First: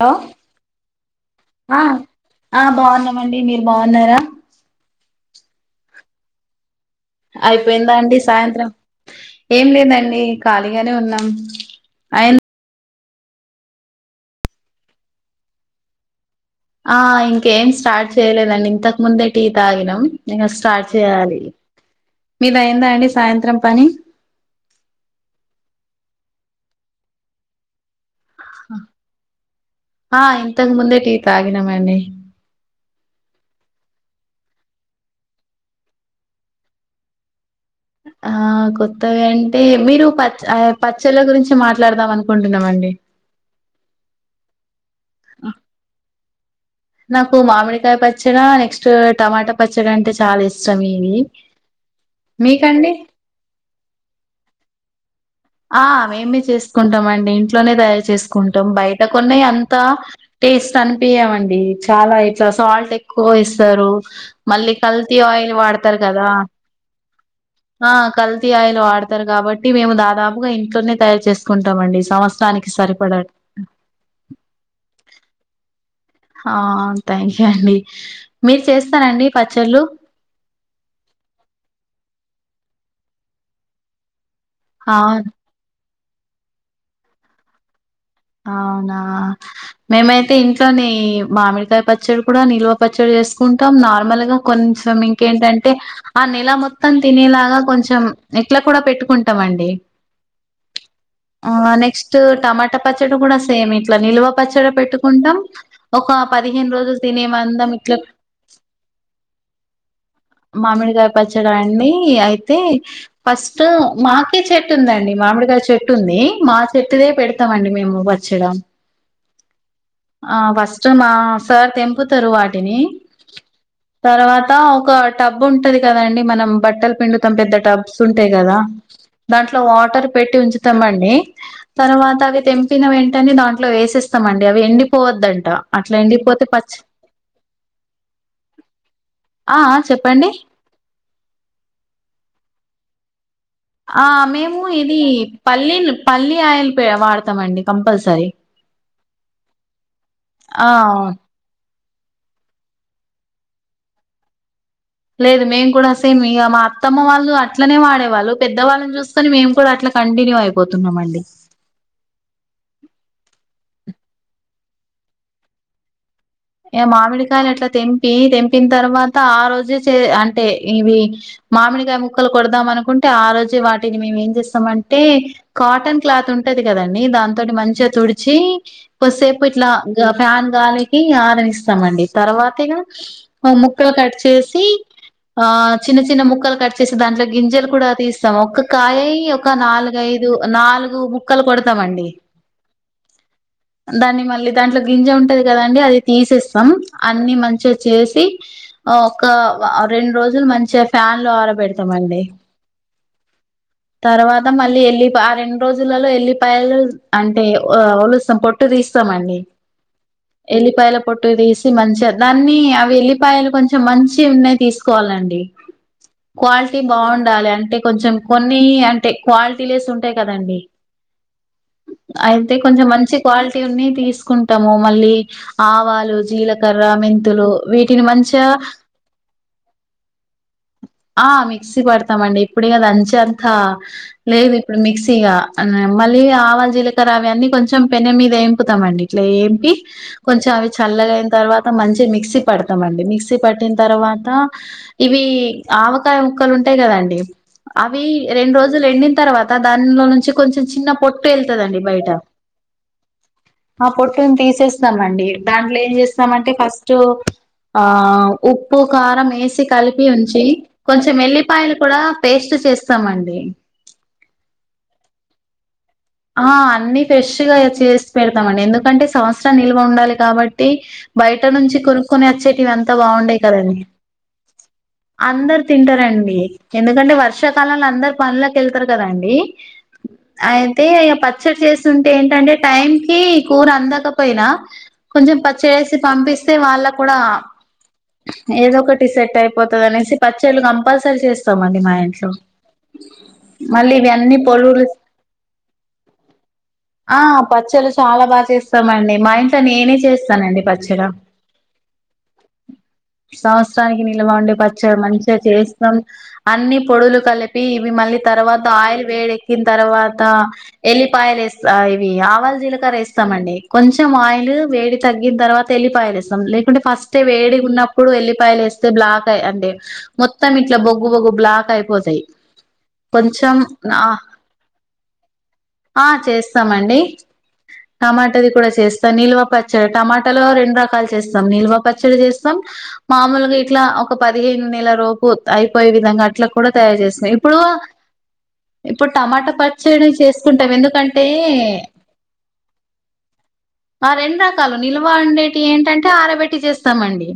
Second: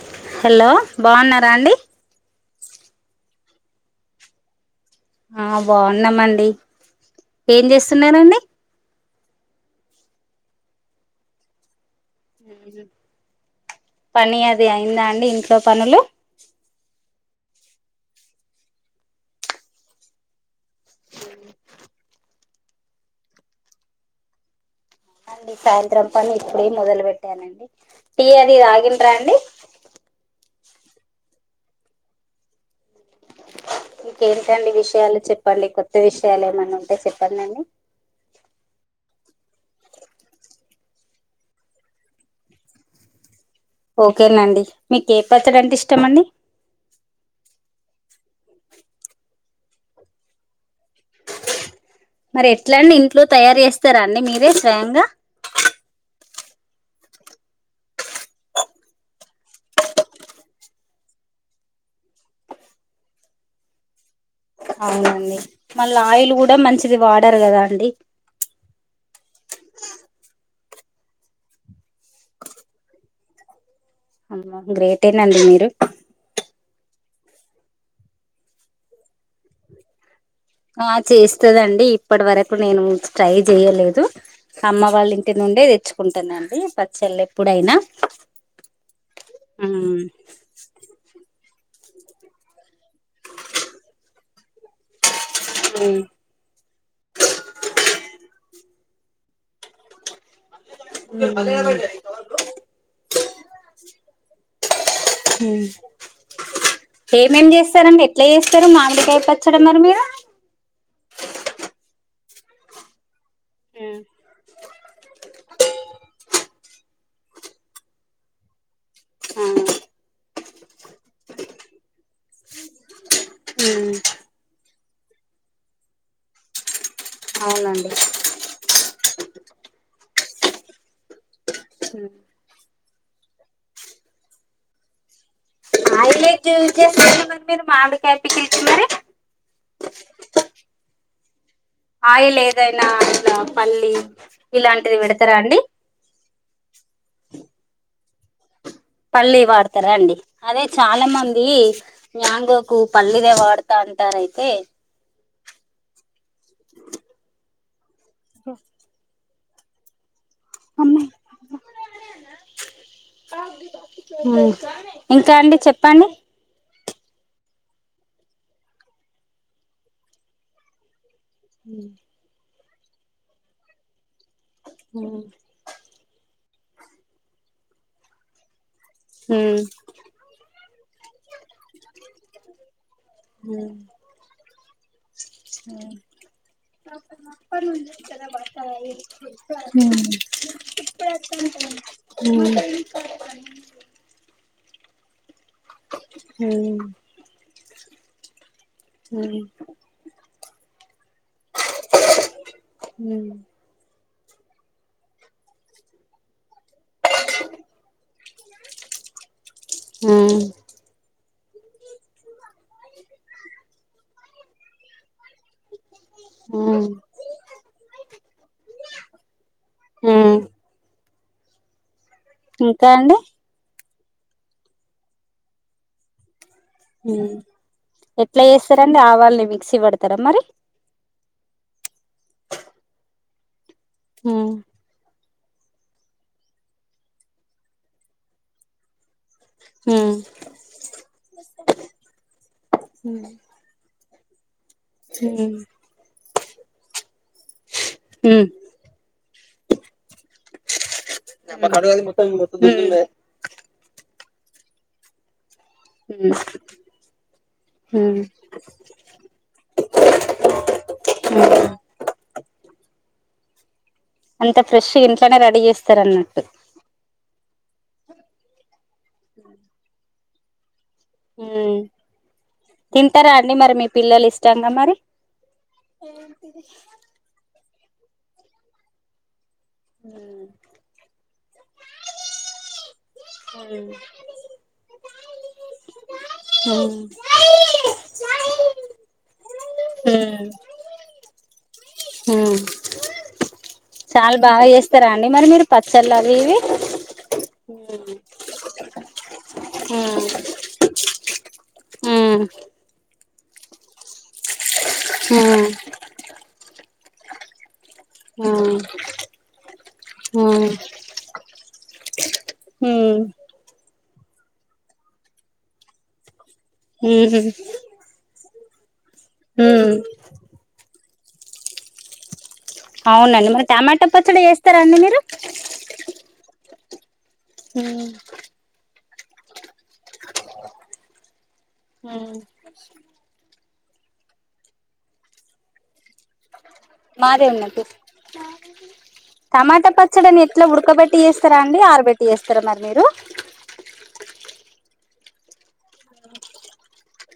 లో హలో బాగున్నారా అండి హా అ బావున్నామండి మీరు బావున్నారా ఆ బావున్నామండి అయిపోయిందా అండి సాయంత్రం ఏం లేదండి ఖాళీగానే ఉన్నాం అయి పని అది అయిందా అండి ఇంట్లో పనులు ఆహ్ ఇంకేం స్టార్ట్ చేయలేదండి ఇంతకు ముందే టీ తాగినం ఇంగ స్టార్ట్ చేయాలి మీదయిందా అండి సాయంత్రం పని హా అండి సాయంత్రం పని ఇప్పుడే మొదలు పెట్టానండి టీ అది తాగిండ్రా అండి ఆ ఇంతకు ముందే టీ తగినం అండి ఇంకేంటండి విషయాలు చెప్పండి కొత్త విషయాలు ఏమన్నా ఉంటే చెప్పండండి ఆహ్ కొత్తవి అంటే మీరు పచ్చ అ పచ్చళ్ళ గురించి మాట్లాడదాం అనుకుంటున్నామండి ఓకేనండి మీక్ ఏ ప్రచ్చడి అంటే ఇష్టమండి నాకు మామిడికాయ పచ్చడ నెక్స్ట్ టమాటా పచ్చడ అంటే చాలా ఇష్టం ఇయి మరి ఎట్లా అండి ఇంట్లో తయారు చేస్తారా అండి మీరే స్వయంగా ఆహ్ మేమే చేసుకుంటాం అండి ఇంట్లోనే తయారు చేసుకుంటాం బయట కొన్నాయ్ అంతా టేస్ట్ అనిపయావండి చాలా ఇట్లా సాల్ట్ ఎక్కువ ఎస్తారు మళ్ళీ కల్తీ అవునండి ఆయిల్ మళ్ళీ వాడతారు కదా ఆయిల్ కూడా మంచిది వాడరు కదా అండి ఆ కల్తీ ఆయిల్ వాడతారు కబ బట్టి మేము దాదాపుగా ఇంట్లోనే తయారు చేసుకుంటామండి సంవత్సరానికి సరిపడ అవునా గ్రేటేనండి మీరు ఆ థ్యాంక్యు అండి మీరు చేస్తరా అండి పచ్చళ్ళు హ చేస్తదండి ఇప్పటి వరకు నేను ట్రై జేయలేదు అమ్మ వాళ్ళ అవున్ ఇంటి నుండే తెచ్చుకుంటానండి పచ్చళ్ళు ఎప్పుడైనా అవునా మ్మ్ మేమైతే ఇంట్లోనే మామిడికాయ పచ్చడి కూడా నిల్వ పచ్చడి చేసుకుంటాం నార్మల్ గా కొంచెం ఇంకేంటంటే ఆ నెల మొత్తం తినేలాగా కొం చం నెక్లెట్ కూడ పెట్టుకుంటామండి ఆ నెక్స్ట్ టమాట పచ్చడ కూడా సేమ్ ఇట్ల నిల్వ పచ్చడ పెట్టు కుంటాం ఒక పదిహేను రోజులు ఏమేం తినేమందం ఇట్ల చేస్తారండి ఎట్లా చేస్తారు మామిడికాయ పచ్చడి మరి మీరు మామిడికాయ పచ్చడ అండి అయి తే ఫస్ట్ మాకే చెట్టు ఉందండి మామిడిగాయ చెట్టు ఉంది మా చెట్టుదే పెడతామండి మేము పచ్చడ హ ఆ ఫస్ట్ మా సార్ తెంపుతరు వాటిని తర్వాత ఒక టబ్ ఉంటది కదండి మనం బట్టలు పిండుతాం పెద్ద అవునండి టబ్స్ ఉంటాయి కదా దాంట్లో వాటర్ పెట్టి ఉంచుతమండి తర్వాత అవి తెంపిన వెంటనే దాంట్లో వేసేస్తము అండి అవి ఎండిపోవద్దంట అట్లా ఎండిపోతే లేట్ పచ్చి జెస్తరు మరి మీరు మామిడి కాయ పికిల్కి మరి ఆ ఆ చెప్పండి ఆయిలేదైనా నా ఆ మేము ఇది పల్లిల్ పల్లీ ఆయిల్ పె వాడతమండి కంపల్సరీ పల్లి వాడతారా అండి అదే ఆ చాలా మంది మ్యాంగోకు పల్లిదే వాడతాంటారయితే లేదు మేం కూడా సేమ్ మీ ఇగ మా అత్తమ్మ వాళ్ళు అట్లనే వాడేవాళ్ళు పెద్ద వాళ్ళని చూసుకొని మేము కూడా అట్లా కంటిన్యూ అయిపోతున్నామండి ఇంకా అండి చెప్పండి ఇగ మామిడికాయలు అట్ల తెంపి తెంపిన తర్వాత ఆ రోజే చే అంటే ఇవి మామిడికాయ ముక్కలు కొడదాం అనుకుంటే ఆ రోజే వాటిని మేమేం చేసామంటే ఉమ్ కాటన్ క్లాత్ ఉంటది కదండి దాంతోటి మంచిగ తుడిచి కోస్సేపు ఉమ్ ఇట్లా గ ఫ్యాన్ గాలికి ఆ నిస్తామండి తర్వాతిన ముక్కలు కట్ చేసి ఆ చిన్న చిన్న ముక్కలు కట్ చేేసి దాంట్లో గింజలు కూడా తీస్తాం ఒక కాయై ఒక నాలుగై నాలుగు ముక్కలు కొడతామండి దాన్ని మళ్ళీ దాంట్లో గింజ ఉంటది కదా తీసేస్తాం ఉమ్ అన్ని మంచిగా చేసి ఒక రెండు రోజులు మంచిగ ఫ్యా న్లో ఆర పెడతామండి ఉ తర్వాత మళ్ళీ ఎళ్ళిప్ ఆ రెండు రోజులలో ఎల్లి పాయలు అంటే వొలుస్తాం పొట్టు తీస్తమండి ఉమ్ ఎల్లిపాయల పొట్టు తీసి మంచిగ దాన్ని ఆ వెల్లిపాయలు కొంచెం మంచి ఉన్నాయి తీసుకోవాలండి క్వాలిటీ బాగుండాలి అంటే కొంచెం కొన్ని అంటే క్వాలిటీ లెస్ ఉంటాయి ఉమ్ కదండి అయితే కొంచెం ఇంకా మంచి అండి క్వాలిటి ఉన్నయి తీసుకుంటము మళ్ళీ ఆవాలు జీల కర్ర ఉమ్ మెంతులు వీటిని ఎట్లా మంచిగ చేస్తారండి ఆవాల్ని మిక్సీ పడతారా మరి ఆ మిక్సీ పడతామండి ఇప్పుడు ఇగ దంచెంతా ఉమ్ లేదు ఇప్పుడు మిక్సీగా మళ్ళీ ఆవల్ జీలకర్ర అవిఅన్నీ కొంచెం పెన మీద వేంపుతామండి ఇట్లఏంపి ఉమ్ కొంచెం అవి చల్లగయిన తర్వాత మంచిగ మిక్సీ పడతామండి మిక్సీ పట్టిన్ తర్వాత ఇవి ఆవకాయ ముక్కలు ఉంటాయి కదండి అవి ఉమ్ రెండు రోజులు ఎండిన తర్వాత దానినుంచి కొంచెం చిన్న పొట్టు వెళ్తదండి బయట పొద్దున్నే ఎల్లిన్ [inaudible] ఆ పొట్టుని తీసేస్తాం అండి దాంట్లో ఏం చేస్తామంటే ఫస్ట్ ఆ ఉమ్ ఉప్పు కారం ఏసి కలిపి ఉంచి కొంచెం ఉమ్ ఏల్లిపాయలు కూడా పేస్ట్ ఏస్తామండి అంత ఫ్రెష్ష్ ఇంట్లోనే రెడీ చేస్త ఆ అన్ని ఫ్రెష్ గా చేసి పెడ్తామండి ఎందుకంటే సంవత్సరం నిల్వ ఉండాలి. కాబట్టి బయట ఉమ్ నుంచి కొనుక్కోని వచ్చేటివంత తింటారా బాగుండేయ్ అండి మరి కదండి. మీ పిల్లలు ఇష్టంగా మరి ఆందర్ తింటారండి ఎందుకంటే వర్షాకాలంలో అందరు పన్లకి ఎళ్తరు కదాండి ఉమ్ అయితే ఇగ పచ్చడి చేస్తుంటే ఏంటంటే టైం కి కూర ఉమ్ అందకపోయినా కొంచెం పచ్చడేసీ పంపిస్తే వాళ్ళ ఉమ్ కూడా ఏదో ఒకటి సెట్ అయిపోతది అనేసి ఉమ్ పచ్చళ్ళు కంపల్సరీ చేస్తమండి మా ఇంట్లో ఉమ్ మళ్ళీ ఇవి అన్నీ చాలా బాగా పొడుగు రిస్క్ చేస్తారా అండి మరి మీరు పచ్చళ్ళు అవి ఇవి ఆ పచ్చళ్ళు చాలా బాగా చేస్ స్తాం అండి మా ఇంట్లో నేనే ఉమ్ చేస్తనండి పచ్చెడ ఉమ్ సంవత్సరానికి నిల్వ వుండే పచ్ చెడ మంచిగా ఉమ్ చేస్తం అన్ని పొడులు కలిపి మళ్ళీ తర్వాత ఉమ్ ఆయిల్ వేడెక్కిన తర్వాత ఉమ్ ఎలిపాయిలేస్ ఆ ఇవి అవ్ ఆవాల్ జీలకర్ర ఉమ్ ఏస్తామండి కొంచెం ఆయిల్ వేడి తగ్గిన తర్వాత ఎల్లిపాయ వేస్తాం లేక్ అంటే ఫస్టే ఉమ్ వేడిగున్నప్పుడు ఎల్లిపాయలు వేస్తే బ్లాక్ ఆ అంటే ఉమ్ మొత్తం ఇట్ల బొగ్ గ్గు బొగ్గు బ్లాక్ అయిపోతాయి అవునండి కొంచెం మరి టమాటా ఆ పచ్చడి చేస్తరా అండి మీరు? ఆ చేస్తమండి. టమాటాది కూడ చేస్ స్తం నిల్వ పచ్చడి టమాటాలో రెండ్రాకాలు చేస్తాం నిల్వ పచ్చడి చేస్తాం మామూలుగ ఇ ఇట్లా ఒక పదిహేను నెల లోపు అయిపోయే విధంగా అట్ల కూడ తయార్చేస్తం మాదే ఇప్పుడూ ఉన్నది ఇప్పుడు టమాటా పచ్ చ్చడి పచ్చడిని ఎట్లా చేసుకుంటాం ఉడకబెట్టి ఎందుకంటే చేస్తారా అండి ఆరబెట్టి చేస్తారా మరి మీరు నిల్వ ఉండేటి ఏంటంటే ఆరబెట్టి చేస్తమండి.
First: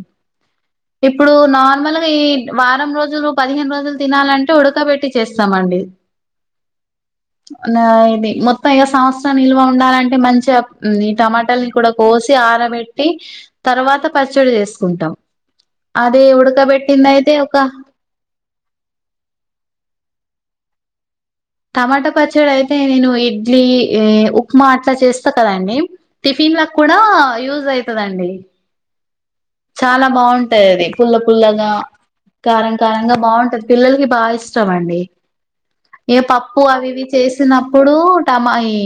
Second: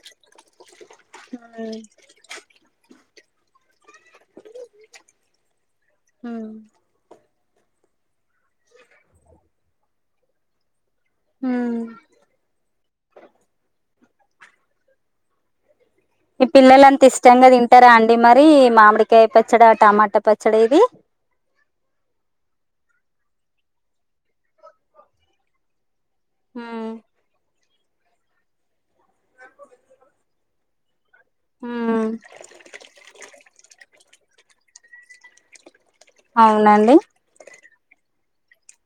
ఇప్పుడు నార్మల్గా ఈ వారం రోజులు పదిహేను రోజులు తినాలంటే ఉడకబెట్టి చేస్తామండి. ఉమ్ నా ఇది మొత్తం ఇక సంవత్సరం నిల్వ ఉండాలంటే మంచిగా ఉమ్ ఈ టమాటాల్ని కూడ కోసి ఆరబెట్టి తర్వాత పచ్చడి చేసుకుంటాం అదే మి పిల్లలంతా ఉడకబెట్టింది అయితే ఇష్టంగా ఒక తింటారా అండి మరి మామిడికాయ పచ్చడ టమాటా పచ్ చ్చడ ఇది టమాటా పచ్చడైతే నేను ఇడ్లీ ఉమ్మ్ ఉక్మ అట్ల చేస్తా కదండి టిఫిన్లలక్ కూడా యూజ్ అయితడండి. చాలా బాగుంటది ఆది పుల్ల పుల్లగా మ్మ్ కారం కారంగా బాగుంటది పిల్లలకి బాగా ఇష్టం అండి ఏ పప్పు అవి అవునండి ఇవి చేసినప్ ప్పుడు టమా ఈ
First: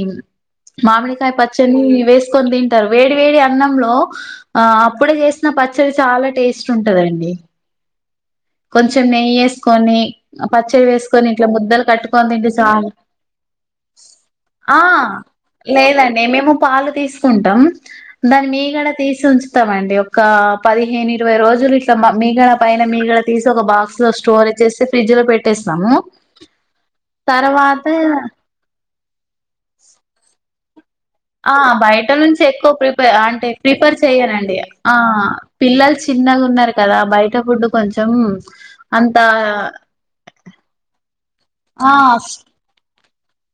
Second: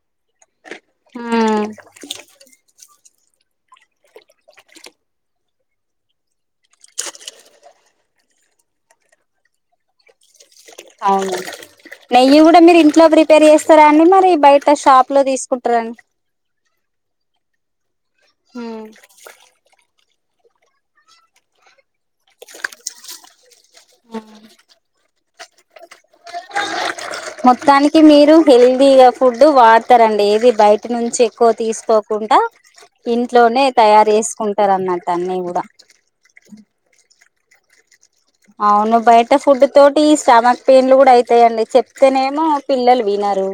మామిడికాయ మ్మ్ పచ్చడిని వేసుకొని తింటరు వేడి వేడి అన్నంలో ఆ అప్పుడే చేస్ న పచ్చడి చాలా టేస్ట్ ఉంటదండి కొంచం నెయ్యి ఏసుకొని అ పచ్చడి వేసుకొని అవును ఇట్ల ముద్దలు కట్టుకొని నెయ్యి తింటే కూడా మీరు సాలు ఇంట్లో ప్రిపేర్ చేస్తారా అండి మరి బయట ఆ షాప్ లో తీసుకుంటారండి లేదండి మేము పాలు తీసుకుంటం దాన్ని మ్మ్ మీగడ తీసి ఉంచుతమండి ఓక్ ఒక ఆ పదిహేను ఇరవై రోజులు ఇట్ ఇట్ల మీగడ పైన మీగడ తీసి ఒక బాక్స్ లో స్టోరేజ్ జేసి ఫ్రిడ్జలో పెట్ పెట్టేస్తాము తర్వాత మొత్తానికి మీరు హెల్దీగా ఫుడ్ వాడతరండి ఏది బైట్ టి నుంచి ఎక్కువ ఆ బయట తీసుకోకుండా నుంచి ఎక్కువ ప్రిపేర్ అంటే ఇంట్లోనే ప్రిఫర్ తయారు చేసుకుంటరు అన్నట్ అన్ని గుడా పిల్లల్ చిన్నగున్నరు కదా బయట ఫుడ్ కొంచ్ అవును బయట ఫుడ్ తోటి స్టమక్ పెయిన్లు కూడా అయితాయండి ఆ చెప్తేనేమో పిల్లల్ వినరు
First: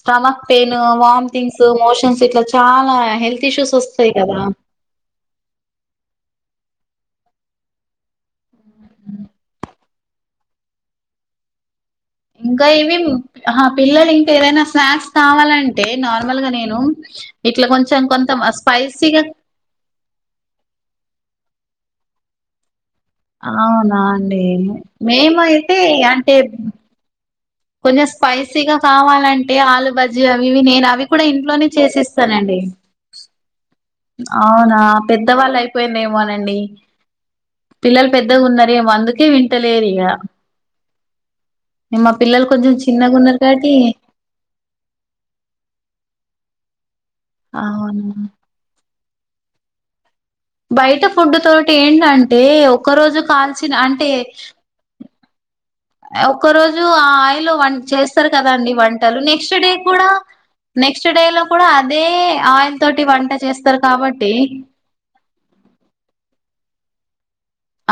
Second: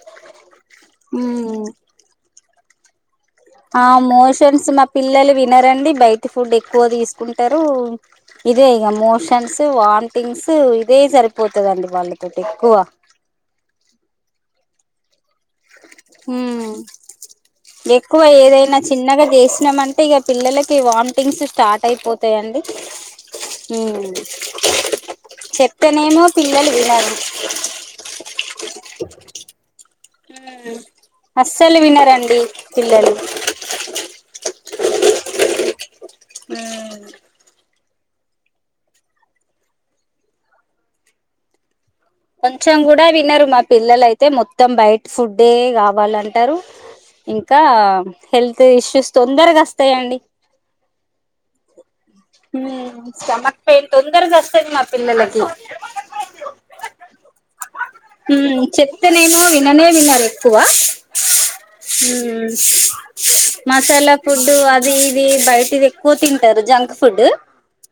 స్టమక్ పెయిన్ వామ్టింగ్స్ ఉమ్ మోషన్స్ ఇట్లా చాలా హెల్త్ ఇష్యూస్ ఆ వస్తాయి కదా మోషన్స్ మా పిల్లలు వినరండి బయట ఫుడ్ ఎక్కువ తీస్ కుంటరు ఇదే ఇగ మోషన్స్ వామ్టింగ్స్ ఇదే సరిపోతాదండి ఇంకా ఏమేం ఆహా పిల్లలు ఇంకా ఏదైన స్నాక్స్ కావాలంటే నార్మల్గా నేను ఉమ్ ఇట్లా కొంచెం ఎక్కువ కొంతమ్ స్పైసిగా క పిల్లలకి వామితింగ్స్ స్టార్ట్ అయిపోతాయండి అవునా ఉమ్ అండి మేముయితే చెప్తేనేమో అంటే పిల్లలు వినరు కొంచెం స్పైసీగ కావాలంటే ఆలు బజ్జి అవివి నేను అవి కూడా ఇంట్లోనే అస్సలు వినరండి చేసిస్తానండి పిల్లలు అవునా పెద్దవాళ్ళు అయిపోయిండేమో నండి ఉమ్ పిల్లలు పెద్దగ ఉన్నారేమో అందుకే వింటలేరు ఇగ మా పిల్లలు కొంచెం గుడ చిన్నగా ఉన్నారు వినరు మా కాబట్టి పిల్లలు అయితే మొత్తం బయట ఫుడ్ ఏ కావాలంటరు ఇంకా అవునా హెల్త్ ఇష్యూస్ తొందరగా అస్తయండి బయట ఫుడ్డు తోటి ఏంటంటే ఒక ఉమ్ రోజు స్టమక్ కాల్చిన పెయిన్ అంటే తొందరగా వస్తది మా పిల్లలకి ఒక రోజు ఆయిలో వంట్ చేస్తారు కదా ఉమ్ అండి వంటలు చెప్తేనేమో నెక్స్ట్ డే విననే కూడా నెక్స్ట్ డే లో కూడ అదే హ్మ్ ఆయిల్ తోటి వంట చేస్తారు మసాలా కాబట్టి ఫుడ్డు అది ఇది బయటిది ఎక్కువ తింటారు జంక్ ఫుడ్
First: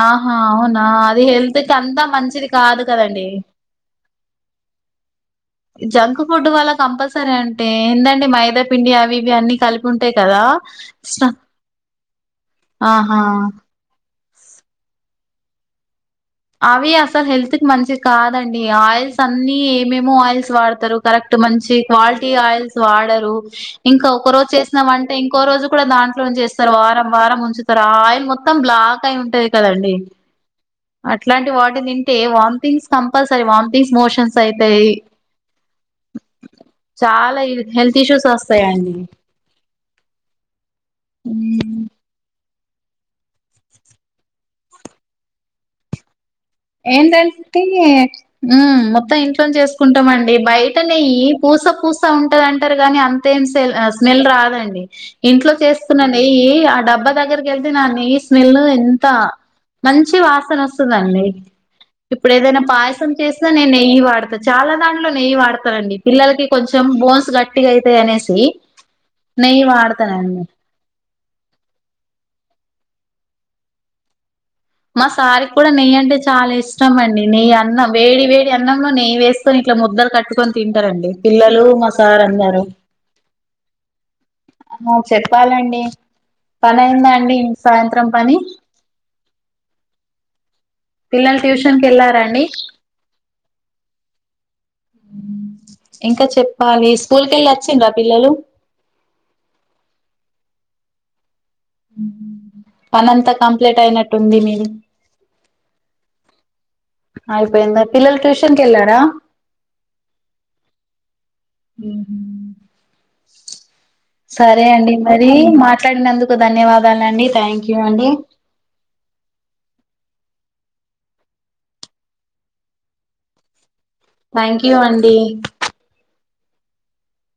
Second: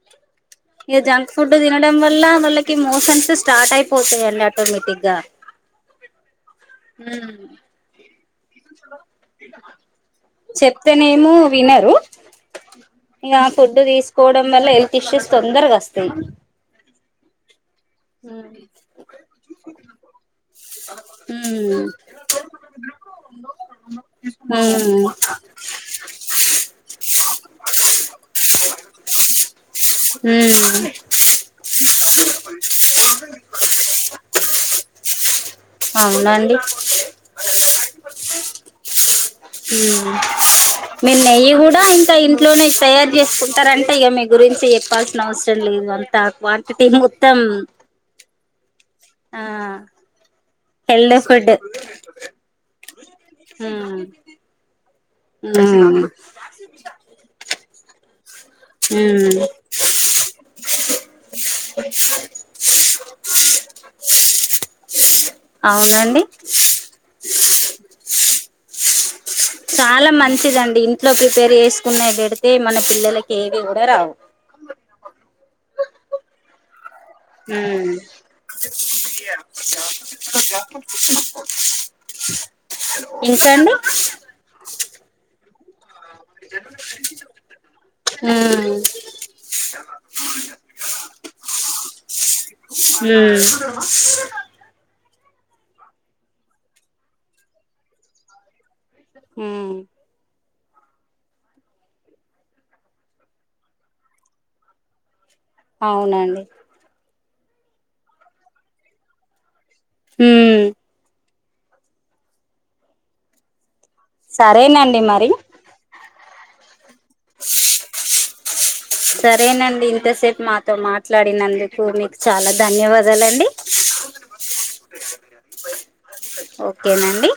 ఆహా అవునా ఇక అది జంక్ ఫుడ్ హెల్త్ కి తినడం అంతా వల్ల మంచిది వాళ్ళకి కాదు కదండి మోషన్స్ స్టార్ట్ అయిపోతాయండి ఆటోమేటిక్ గా జంక్ ఫుడ్ వల్ల కంపల్సరీ అంటే ఏందండి మై ద పిండి అవి ఇవి అన్నీ కలిపి ఉంటాయి కదా చెప్తేనేమో వినరు ఆహా ఇక ఫుడ్ తీసుకోవడం వల్ల హెల్త్ ఇష్యూస్ తొందరగా వస్ అవి అసలు హెల్త్ కి మంచిది కాదండి ఆయిల్స్ అన్ని ఏమేమో ఆయిల్స్ వాడత తరు కరెక్ట్ మంచి ఉమ్ క్వాలిటీ ఆయిల్స్ వాడరు ఇంకా ఒక రోజు చేసిన ఉమ్ వంట ఇంకో రోజు కూడా దాంట్లో నుంచేస్తారు వారం వారం ఉంచుతారు ఆయిల్ మొత్తం బ్లాక్ అయి ఉంటది కదా అండి హ్మ్ అట్లాంటి వాటి తింటే వామితింగ్స్ కంపల్సరీ వామితింగ్స్ మోషన్స్ అయితయి అవునండి చాల హిల్ హెల్త్ ఇష్యూస్ వోస్తాయ్ అండి ఉమ్ మీరు నెయ్యి కూడా ఇంకా ఇంట్లోనే తయారు చేసుకుంటారంటే ఇగ మీ గురించి చెప్పాల్సిన అవసరం లేదు అంతా ఏంద టీ హ్మ్ త ఆ ఇంట్లోన్ చేసుకుంటమండి బయట హెల్త్ నెయ్యి ఫుడ్ పూస పూస ఉంటందింటారు గానీ అంతేం సెల్ ఉమ్ మెల్ రాదండి ఇంట్లో ఉమ్ చేస్తుకున్న నెయ్యి ఆ డబ్బా దగ్గరికి వెళ్తే నా నెయ్యి స్మెల్ ను ఎంత మంచి వాసన వస్తుందండి ఇప్పుడు ఏదైనా పాయసం చేస్తే నేను నెయ్యి వాడతా చాలా దాంట్లో నెయ్యి వాడతానండి అవునండి పిల్లలకి కొంచెం బు బోన్స్ గట్టిగా అయితాయి అనేసి నెయ్యి వ చాలా మంచిదండి ఇంట్లో ప్రిపేర్ చేసుకునేవ్ పెడితే మన పిల్లలకి ఏవి కూడ రావు మా సార్ కి కూడా నెయ్యి అంటే చాలా ఇష్ ష్టం అండి నెయ్యి అన్నం వేడి వేడి అన్నంలో నెయ్యి వేసుకొని ఇట్లా ముద్దలు కట్టుకొని తింటారండి పిల్లలు మా సార్ అందరూ ఇంకండి మ చెప్పాలండి పని అయిందా అండి ఇన్ సాయంత్రం పని పిల్లలు ట్యూషన్ కి ఎల్లారా అండి? ఇంకా చెప్పాలి స్కూల్ కెళ్ళి వచ్చిండ్రా పిల్లలు ఊమ్ పనంతా కంప్లైట్ అయినట్టు ఉంది మీది. అవునండి ఆయిపోయింద పిల్లలు ట్యూషనకెల్లరా హ్మ్ హ్మ్ సరే అండి మరి మాట్లాడినందుకు ధన్యవాద్ సరేనండి ఇంతసేపు మా తో మాట్లాడినందుకు మీకు చాలా ధన్యవాదాలండి. థ్యాంక్ యూ అండి. ఓకేనండి